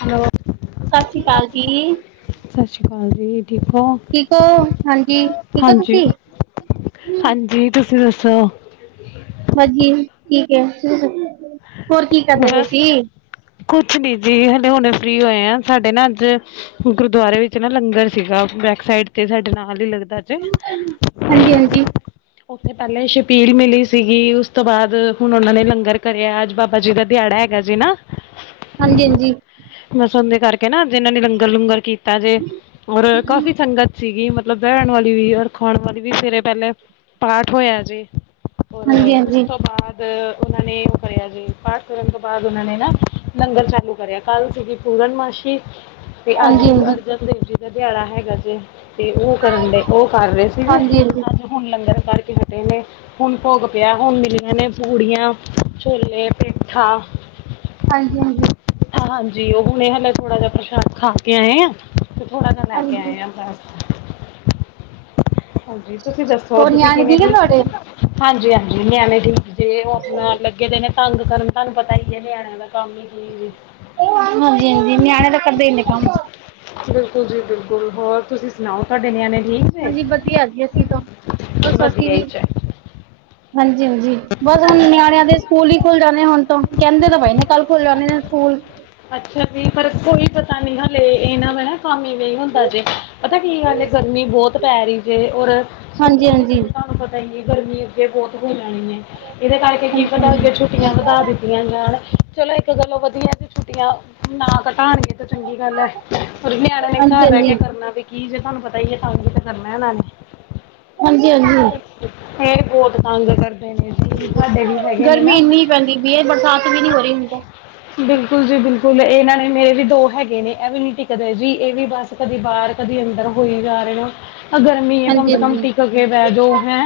Hello ਸ਼੍ਰੀ ਅਕਾਲ ਜੀ ਸਤਿ ਸ਼੍ਰੀ ਹਾਂਜੀ ਕੋ ਠੀਕ ਹੋ? ਹਾਂਜੀ, ਠੀਕ ਹੋ ਤੁਸੀਂ? ਹਾਂਜੀ-ਹਾਂਜੀ, ਤੁਸੀਂ ਦੱਸੋ? ਤ ਬਸ ਜੀ ਠੀਕ ਹੈ ਹੋਰ ਕੀ ਕਰਦੇ ਪਏ ਬਸ ਤੀ? ਕੁਛ ਨੀ ਜੀ ਹਲੇ ਹੁਣੇ ਫਰੀ ਹੋਏ ਆ ਸਾਡੇ ਨਾ ਅੱਜ ਗੁਰਦੁਆਰੇ ਵਿੱਚ ਨਾ ਲੰਗਰ ਸੀਗਾ। ਬੈਕ ਸਾਈਡ ਤੇ ਸਾਡੇ ਨਾਲ ਹੀ ਲੱਗਦਾ ਜੇ ਹਾਂਜੀ ਹਾਂਜੀ, ਉੱਥੇ ਪਹਿਲੇ ਛਪੀਲ ਮਿਲੀ ਸੀਗੀ ਉਸ ਤੋਂ ਬਾਅਦ ਹੁਣ ਉਹਨਾਂ ਨੇ ਲੰਗਰ ਕਰਿਆ ਅੱਜ ਬਾਬਾ ਹਾਜੀ ਦਾ ਦਿਹਾੜਾ ਹੈਗਾ ਜੀ ਨਾ ਹਾਂਜੀ-ਹਾਂਜੀ, ਉਣਾ ਦੇ ਕਰਕੇ ਨਾ ਜਿਨਾਂ ਨੇ ਲੰਗਰ ਲੂੰਗਰ ਕੀਤਾ ਜੇ ਔਰ ਕਾਫ਼ੀ ਸੰਗਤ ਸੀਗੀ ਮਤਲਬ ਬੈਹਿਣ ਵਾਲੀ ਵੀ ਔਰ ਖਾਣ ਵਾਲੀ ਵੀ ਸਵੇਰੇ ਪਹਿਲੇ ਪਾਠ ਹੋਇਆ ਜੀ ਹੋਰ ਹਾਂਜੀ ਉਸ ਹਾਂਜੀ, ਤੋਂ ਬਾਅਦ ਉਹਨਾਂ ਨੇ ਉਹ ਕਰਿਆ ਜੀ ਪਾਠ ਕਰਨ ਤੋਂ ਬਾਅਦ ਉਹਨਾਂ ਨੇ ਨਾ ਲੰਗਰ ਚਾਲੂ ਕਰਿਆ ਕੱਲ੍ਹ ਸੀਗੀ ਪੂਰਨਮਾਸੀ ਤੇ ਅੱਜ ਹਾਂਜੀ ਗੁਰੂ ਹਾਂਜੀ। ਹਾਂਜੀ ਅਰਜਨ ਦੇਵ ਜੀ ਦਾ ਦਿਹਾੜਾ ਹੈਗਾ ਜੇ ਤੇ ਉਹ ਕਰਨ ਡੇ ਉਹ ਕਰ ਰਹੇ ਸੀਗੇ ਹਾਂਜੀ, ਅੱਜ ਹੁਣ ਲੰਗਰ ਕਰਕੇ ਹਟੇ ਨੇ ਹੁਣ ਭੋਗ ਪਿਆ ਹੁਣ ਮਿਲੀਆਂ ਨੇ ਪੂੜੀਆਂ ਛੋਲੇ ਸਿੱਠਾਂ ਹਾਂਜੀ-ਹਾਂਜੀ, ਹਾਂਜੀ ਉਹ ਹੁਣੇ ਹਾਲੇ ਥੋੜਾ ਜਿਹਾ ਪ੍ਰਸ਼ਾਦ ਖਾ ਕੇ ਆਏ ਆ ਤੇ ਥੋੜਾ ਜਿਹਾ ਲੈ ਕੇ ਹਾਂਜੀ ਆਏ ਹਾਂ ਆਪ ਹਾਂਜੀ ਤੁਸੀਂ ਦੱਸੋ ਹੋਰ ਤੁਸੀਂ ਨਿਆਣੇ ਕਿਵੇਂ ਠੀਕ ਹੈ ਠੀ ਤੁਹਾਡੇ? ਹਾਂਜੀ-ਹਾਂਜੀ ਨਿਆਣੇ ਦੀ ਜੇ ਉਹ ਆਪਣਾ ਲੱਗੇ ਦੇ ਨੇ ਤੰਗ ਕਰਨ ਤੁਹਾਨੂੰ ਪਤਾ ਹੀ ਹੈ ਨਿਆਣਿਆਂ ਦਾ ਕੰਮ ਹੀ ਕੀ ਹਾਂਜੀ-ਹਾਂਜੀ ਨਿਆਣੇ ਤਾ ਕਰਦੇ ਹੀ ਨੇ ਕੰਮ ਬਿਲਕੁਲ ਜੀ ਬਿਲਕੁਲ ਹੋਰ ਤੁਸੀਂ ਸੁਣਾਓ ਤੁਹਾਡੇ ਨਿਆਣੇ? ਠੀਕ ਨੇ ਹਾਂਜੀ ਵਧੀਆ ਜੀ ਅਸੀਂ ਤੋਂ ਵੀ ਅਸੀਂ ਵਧੀਆ ਵੀ ਹੀ ਚਾਹੀਦਾ ਹਾਂਜੀ-ਹਾਂਜੀ, ਬਸ ਹੁਨ ਨਿਆਣਿਆਂ ਦੇ ਸਕੂਲ ਹੀ ਖੁੱਲ ਜਾਂਣੇ ਹੁਣ ਤੋਂ ਕਹਿੰਦੇ ਤਾਂ ਬਾਈ ਨੇ ਕੱਲ ਖੁੱਲ ਜਾਂਣੇ ਨੇ ਸਕੂਲ ਅੱਛਾ ਜੀ ਪਰ ਤਾਂ ਨਹੀਂ ਲੇ ਇਹਨਾਂ ਦਾ ਨਾ ਕੰਮ ਹੀ ਹੁੰਦਾ ਜੇ ਪਤਾ ਕੀ ਹੱਲੇ ਗਰਮੀ ਬਹੁਤ ਪੈ ਰਹੀ ਜੇ ਔਰ ਸਕੂਲਾਂ ਵਿੱਚ ਹਾਂਜੀ-ਹਾਂਜੀ ਤਾਂ ਤੁਹਾਨੂੰ ਪਤਾ ਹੀ ਹੈ ਗਰਮੀ ਅੱਗੇ ਬਹੁਤ ਹੋ ਜਾਣੀ ਐ ਇਹਦੇ ਕਰਕੇ ਕੀ ਹਾਂਜੀ ਪਤਾ ਹਾਂਜੀ ਅੱਗੇ ਛੁੱਟੀਆਂ ਵਧਾ ਦਿੱਤੀਆਂ ਜਾਣ ਚਲੋ ਇੱਕ ਗੱਲੋਂ ਵਧੀਆ ਤੇ ਛੁੱਟੀਆਂ ਨਾ ਕੱਟ ਲਗਾਣ ਗੇ ਤਾਂ ਚੰਗੀ ਗੱਲ ਹੈ ਪਰ ਨਿਆਣੇ ਹਾਂਜੀ ਹਾਂਜੀ ਘਰ ਰਹਿ ਕੇ ਹਾਂਜੀ ਕਰਨਾ ਵੀ ਕੀ ਜੇ ਤੁਹਾਨੂੰ ਪਤਾ ਹੀ ਹੈ ਕੰਮ ਹੀ ਤਾਂ ਕਰਨਾ ਇਹਨਾਂ ਨੇ ਹਾਂਜੀ-ਹਾਂਜੀ, ਇਹ ਬਹੁਤ ਤੰਗ ਕਰਦੇ ਨੇ ਸਾਡੇ ਵੀ ਹੈਗੇ ਨੇ ਗਰਮੀ ਨਾ ਇੰਨੀ ਪੈਂਦੀ ਪਈ ਹੈ ਬਰਸਾਤ ਵੀ ਨਹੀਂ ਹੋ ਰਹੀ ਹੁਣ ਤਾਂ ਬਿਲਕੁਲ ਜੀ ਬਿਲਕੁਲ ਇਹਨਾਂ ਨੇ ਮੇਰੇ ਵੀ ਦੋ ਹੈਗੇ ਨੇ ਇਹ ਵੀ ਨੀ ਟਿਕਦੇ ਜੀ ਇਹ ਵੀ ਬਸ ਕਦੀ ਬਾਹਰ ਕਦੀ ਅੰਦਰ ਹੋਈ ਜਾ ਰਹੇ ਹੋ ਗਰਮੀ ਹੈ ਕਮ ਹਾਂਜੀ ਸੇ ਹਾਂਜੀ ਕਮ ਟਿਕ ਕੇ ਵੇਜੋ ਹੈ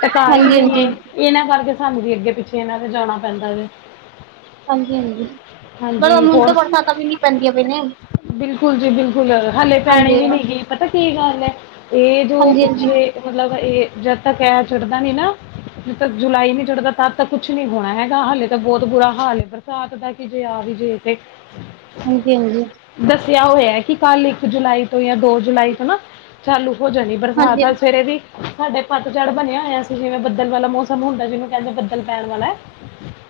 ਟਿਕਾਈ ਹੀ ਹਾਂਜੀ ਨਹੀਂ ਹਾਂਜੀ ਹੈ ਇਹਨਾਂ ਕਰਕੇ ਸਾਨੂੰ ਵੀ ਅੱਗੇ ਪਿੱਛੇ ਇਹਨਾਂ ਤੇ ਜਾਣਾ ਪੈਂਦਾ ਵ ਹਾਂਜੀ-ਹਾਂਜੀ ਪਰ ਮੁਨ ਤੋਂ ਹੋਰ ਬਰਸਾਤਾਂ ਵੀ ਨੀ ਪੈਂਦੀਆਂ ਪਈਏ, ਕੂਲ ਜੇ ਬਿਲ ਹਲੇ ਪੈਣੇ ਵੀ ਨਹੀਂ ਗਏ ਪਤਾ ਕੀ ਗੱਲ ਹੈ? ਇਹ ਜੋ ਹਾਂਜੀ ਹਾਂਜੀ ਪਿੱਛੇ, ਮਤਲਬ, ਇਹ ਜਦ ਤੱਕ ਕਹੀ ਚੜ੍ਹਦਾ ਨਹੀਂ, ਨਾ? ਜਦ ਤੱਕ ਜੁਲਾਈ ਨਹੀਂ ਚੜ੍ਹਦਾ, ਤਦ ਤੱਕ ਕੁਝ ਨਹੀਂ ਹੋਣਾ ਹੈਗਾ ਹਾਲੇ ਤਾ ਬਹੁਤ ਬੁਰਾ ਹਾਲ ਹੈ, ਬਰਸਾਤ ਦਾ ਕਿ ਜੇ ਆ ਵੀ। ਜਿਥ ਹਾਂਜੀ, ਹਾਂਜੀ। ਕਿਹਾ ਹੋਇਆ ਕਿ ਕੱਲ੍ਹ, ਇੱਕ ਜੁਲਾਈ ਤੋਂ ਜਾਂ ਦੋ ਜੁਲਾਈ ਤੋਂ, ਚਾਲੂ । ਹੋ ਜਾਂਦੀ ਬਰਸਾਤ, ਹਾਂਜੀ ਤਾਂ ਸਵੇਰੇ ਵੀ ਸਾਡੇ ਪਤਝੜ ਬਣਿਆ ਹੋਇਆ ਸੀ, ਜਿਵੇਂ ਬੱਦਲ । ਬੱਦਲ ਵਾਲਾ ਮੌਸਮ ਹੁੰਦਾ, ਜਿਹਨੂੰ ਕਹਿੰਦੇ ਹਨ, ਬੱਦਲ ਪੈਣ ਵਾਲਾ। ।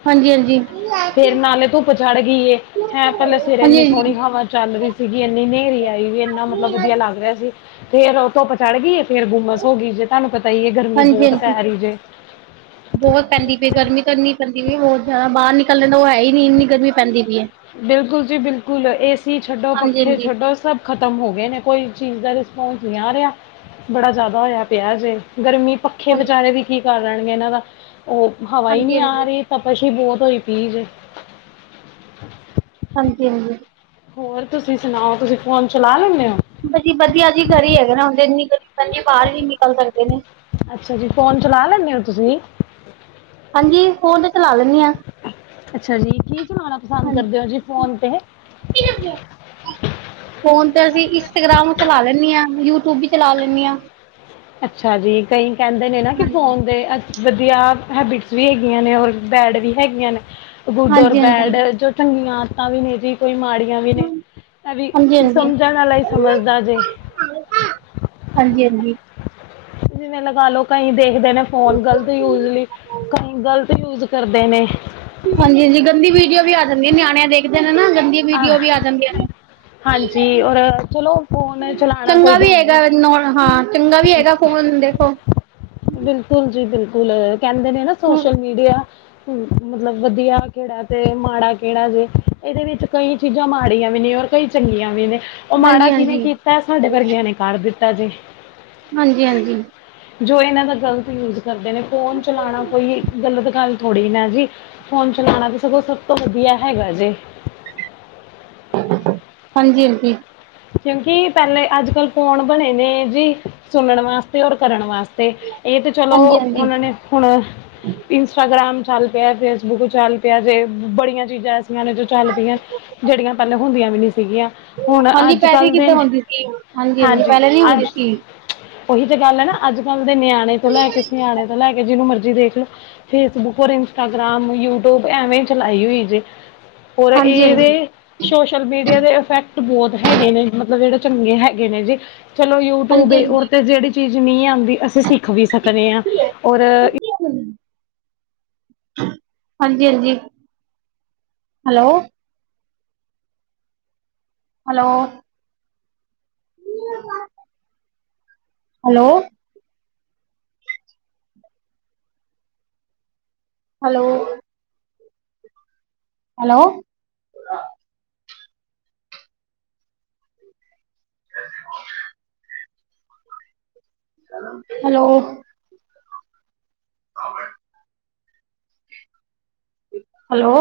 ਫੇਰ ਨਾਲੇ ਧੁੱਪ ਚੜ੍ਹ ਗਈ ਏ ਹੈ, ਪਹਿਲਾਂ ਸਵੇਰੇ ਇੰਨੀ ਹਾਂਜੀ ਸੋਹਣੀ ਹਵਾ ਚੱਲ ਰਹੀ ਸੀ। ਵੀਰ ਜੀ, ਇੰਨੀ ਹਨੇਰੀ ਆਈ ਇੰਨਾ ਮਤਲਬ ਵਧੀਆ ਲੱਗ ਰਿਹਾ ਸੀ, ਫਿਰ ਉਹ ਧੁੱਪ ਚੜ੍ਹ ਗਈ ਏ। ਫਿਰ ਗੁੰਮਸ ਹੋ ਗਈ। ਜੇ ਤੁਹਾਨੂੰ ਪਤਾ ਹੀ ਇਹ, ਗਰਮੀ ਹਾਂਜੀ ਬਹੁਤ ਹਾਂਜੀ ਪੈ ਰਹੀ ਜੇ। [inaudible] ਬਹੁਤ ਪੈਂਦੀ ਪਈ ਗਰਮੀ ਤਾਂ ਇੰਨੀ ਪੈਂਦੀ ਪਈ, ਬਹੁਤ ਜ਼ਿਆਦਾ। ਬਾਹਰ ਨਿਕਲਣ ਦਾ ਤਾਂ ਉਹ ਹੈ ਹੀ ਨਹੀਂ ਇੰਨੀ ਗਰਮੀ ਪੈਂਦੀ। ਪਈ ਹੈ ਬਿਲਕੁਲ ਜੀ, ਬਿਲਕੁਲ। ਏ ਸੀ ਛੱਡੋ, ਹਾਂਜੀ ਪੱਖੇ ਹਾਂਜੀ ਛੱਡੋ ਸਭ ਖ਼ਤਮ ਹੋ ਗਏ ਨੇ, ਕੋਈ ਚੀਜ਼ ਦਾ। [unintelligible] ਬੜਾ ਜ਼ਿਆਦਾ ਹੋਇਆ ਪਿਆ ਜੇ। ਗਰਮੀ ਪੱਖੇ ਹਾਂ ਵਿਚਾਰੇ ਕੀ! ਕਰ ਲੈਣਗੇ ਇਹਨਾਂ ਦਾ। ਉਹ ਹਵਾ ਹੀ ਹਾਂਜੀ ਨਹੀਂ ਆ ਹਾਂਜੀ ਰਹੀ, ਤਪਸ਼ ਸੱਚੀ ਬਹੁਤ ਹੋਈ ਪਈ ਜੇ ਹਾਂਜੀ, ਹਾਂਜੀ। ਹੋਰ, ਤੁਸੀਂ ਸੁਣਾਓ। ਤੁਸੀਂ ਫੋਨ ਚਲਾ ਲੈਂਦੇ ਹੋ? ਹਾਂਜੀ, ਵਧੀਆ ਜੀ। ਘਰ ਹੀ ਹੈਗੇ ਨਾ ਹੁੰਦੇ ਨਿਕਲ? ਹਾਂਜੀ, ਬਾਹਰ ਵੀ ਨਿਕਲ ਸਕਦੇ ਨੇ। ਅੱਛਾ ਜੀ, ਫੋਨ ਚਲਾ ਲੈਂਦੇ ਹੋ ਤੁਸੀਂ। ਹਾਂਜੀ ਫੋਨ ਤੇ ਚਲਾ ਲੈਣੀ ਆ ਅੱਛਾ ਜੀ, ਕੀ? ਸੁਣਾਉਣਾ ਪਸੰਦ ਕਰਦੇ ਹੋ ਜੀ, ਫੋਨ 'ਤੇ? ਫੋਨ ਅਸੀਂ ਇੰਸਟਾਗ੍ਰਾਮ ਚਲਾ ਲੈਂਦੇ ਹਾਂ, ਯੂਟਿਊਬ ਵੀ ਚਲਾ ਲੈਂਦੇ ਹਾਂ। ਅੱਛਾ ਜੀ, ਕਈ ਕਹਿੰਦੇ ਨੇ ਨਾ ਕਿ ਫੋਨ ਦੇ ਆ। ਵਧੀਆ ਹੈਬਿਟਸ ਵੀ ਹੈਗੀਆਂ ਨੇ, ਔਰ ਬੈਡ ਵੀ ਹੈਗੀਆਂ ਨੇ। ਗੁੱਡ ਓਰ ਹਾਂਜੀ ਹਾਂਜੀ ਬੈਡ, ਜੋ ਚੰਗੀਆਂ ਆਦਤਾਂ ਵੀ ਨੇ ਜੀ, ਕੋਈ ਮਾੜੀ। ਵੀ ਨੇ ਇਹ ਵੀ ਹਾਂਜੀ ਹਾਂਜੀ ਸਮਝਣ ਵਾਲਾ ਹੀ ਸਮਝਦਾ ਜੇ ਹਾਂ, ਹਾਂਜੀ, ਹਾਂਜੀ। ਜਿਵੇਂ ਲਗਾ ਲਓ, ਕਈ ਦੇਖਦੇ ਨੇ, ਫੋਨ ਗ਼ਲਤ ਯੂਜ਼ ਲਈ ਕਈ ਗ਼ਲਤ ਯੂਜ਼ ਕਰਦੇ ਨੇ। ਹਾਂਜੀ, ਹਾਂਜੀ। ਗੰਦੀ ਵੀਡੀਓ ਵੀ ਆ ਜਾਂਦੀਆਂ। ਨਿਆਣੇ ਦੇਖਦੇ ਨੇ ਨਾ, ਗੰਦੀ ਵੀਡੀਓ ਵੀ ਆ ਜਾਂਦੀਆਂ। ਹਾਂਜੀ [unintelligible] ਔਰ ਚਲੋ ਫੋਨ ਚਲਾਉਣਾ ਕੋਈ ਚੰਗਾ ਵੀ ਹੈਗਾ, ਗੰਦੀ ਹਾਂ, ਚੰਗਾ ਵੀ ਹੈਗਾ ਫੋਨ ਦੇਖੋ। ਬਿਲਕੁਲ ਜੀ, ਬਿਲਕੁਲ। ਕਹਿੰਦੇ ਨੇ ਨਾ, ਸੋਸ਼ਲ ਮੀਡੀਆ। ਮਤਲਬ, ਵਧੀਆ ਕਿਹੜਾ ਤੇ ਮਾੜਾ ਕਿਹੜਾ, ਜੇ ਇਹਦੇ ਵਿੱਚ? ਕਈ ਚੀਜ਼ਾਂ ਮਾੜੀਆਂ ਵੀ ਨੇ, ਔਰ ਕਈ ਚੰਗੀਆਂ ਵੀ ਨੇ। ਉਹ ਮਾੜਾ ਕਿਹਨੇ ਹਾਂਜੀ-ਹਾਂਜੀ, ਕੀਤਾ? ਸਾਡੇ ਵਰਗਿਆਂ ਨੇ ਕਰ ਦਿ। ਐਦੇ ਹਾਂਜੀ, ਹਾਂਜੀ। ਜੋ ਇਹਨਾਂ ਦਾ ਗ਼ਲਤ ਯੂਜ਼ ਕਰਦੇ ਨੇ ਫੋਨ ਚਲਾਉਣਾ ਕੋਈ ਗਲਤ ਗੱਲ ਥੋੜ੍ਹੀ ਨਾ ਜੀ ਫੋਨ, ਚਲਾਣਾ ਵੀ, ਸਗੋਂ, ਸਭ ਤੋਂ ਵਧੀਆ ਹੈਗਾ ਜੇ। ਹਾਂਜੀ, ਹਾਂਜੀ। ਕਿਉਂਕਿ ਪਹਿਲਾਂ ਅੱਜ-ਕੱਲ੍ਹ ਫੋਨ ਬਣੇ ਨੇ ਜੀ, ਸੁਣਨ ਵਾਸਤੇ ਔਰ ਕਰਨ ਵਾਸਤੇ। ਅਤੇ ਇਹ ਤਾਂ ਚਲੋ, ਹਾਂਜੀ-ਹਾਂਜੀ। ਹਾਂਜੀ ਹਾਂਜੀ ਹਾਂਜੀ ਉਹਨਾਂ ਨੇ ਹੁਣ ਇੰਸਟਾਗ੍ਰਾਮ 'ਚ। ਚੱਲ ਪਿਆ, ਫੇਸਬੁੱਕ ਚੱਲ ਪਿਆ। ਜੇ, ਬੜੀਆਂ ਚੀਜ਼ਾਂ ਐਸੀਆਂ ਨੇ ਜੋ ਚੱਲ ਪਈਆਂ, ਜਿਹੜੀਆਂ ਪਹਿਲਾਂ ਹੁੰਦੀਆਂ ਵੀ ਨਹੀਂ ਸੀ। ਸੀਗੀਆਂ। ਹੁਣ ਅੱਜ [unintelligible] ਕੱਲ੍ਹ ਦੇ ਕਿੱਦਾਂ ਹੁੰਦੀ ਸੀ? ਹਾਂਜੀ, ਹਾਂਜੀ, ਪਹਿਲਾਂ ਨਹੀਂ ਹੁੰਦੀ ਸੀ। ਉਹੀ ਤਾਂ ਗੱਲ ਹੈ ਨਾ, ਅੱਜ-ਕੱਲ੍ਹ ਦੇ ਨਿਆਣੇ ਤੋਂ ਲੈ ਕੇ ਸਿਆਣੇ ਤੱਕ। ਲੈ ਕੇ, ਜਿਹਨੂੰ ਮਰਜ਼ੀ ਦੇਖ ਲਓ ਫੇਸਬੁੱਕ, ਇੰਸਟਾਗ੍ਰਾਮ, ਯੂਟਿਊਬ ਐਵੇਂ ਹੀ ਚਲਾਈ ਓਹੀ ਜੇ। ਹੋਰ ਹਾਂਜੀ-ਹਾਂਜੀ, ਇਹਦੇ ਸੋਸ਼ਲ ਮੀਡੀਆ ਦੇ ਇਫੈਕਟ ਬਹੁਤ ਨ ਹੈਗੇ ਨੇ ਮਤਲਬ ਜਿਹੜੇ ਚੰਗੇ ਹੈਗੇ ਨੇ ਜੀ ਚਲੋ ਯੂਟਿਊਬ ਉ ਹਾਂਜੀ-ਹਾਂਜੀ। ਤੇ ਜਿਹੜੀ ਚੀਜ਼ ਨਹੀਂ ਆਂਦੀ ਅਸੀਂ ਸਿੱਖ ਵੀ ਸਕਨੇ ਆ, ਔਰ [unintelligible] ਹਾਂਜੀ ਹਾਂਜੀ hello hello [unintelligible] hello hello hello [unintelligible] hello [inaudible] hello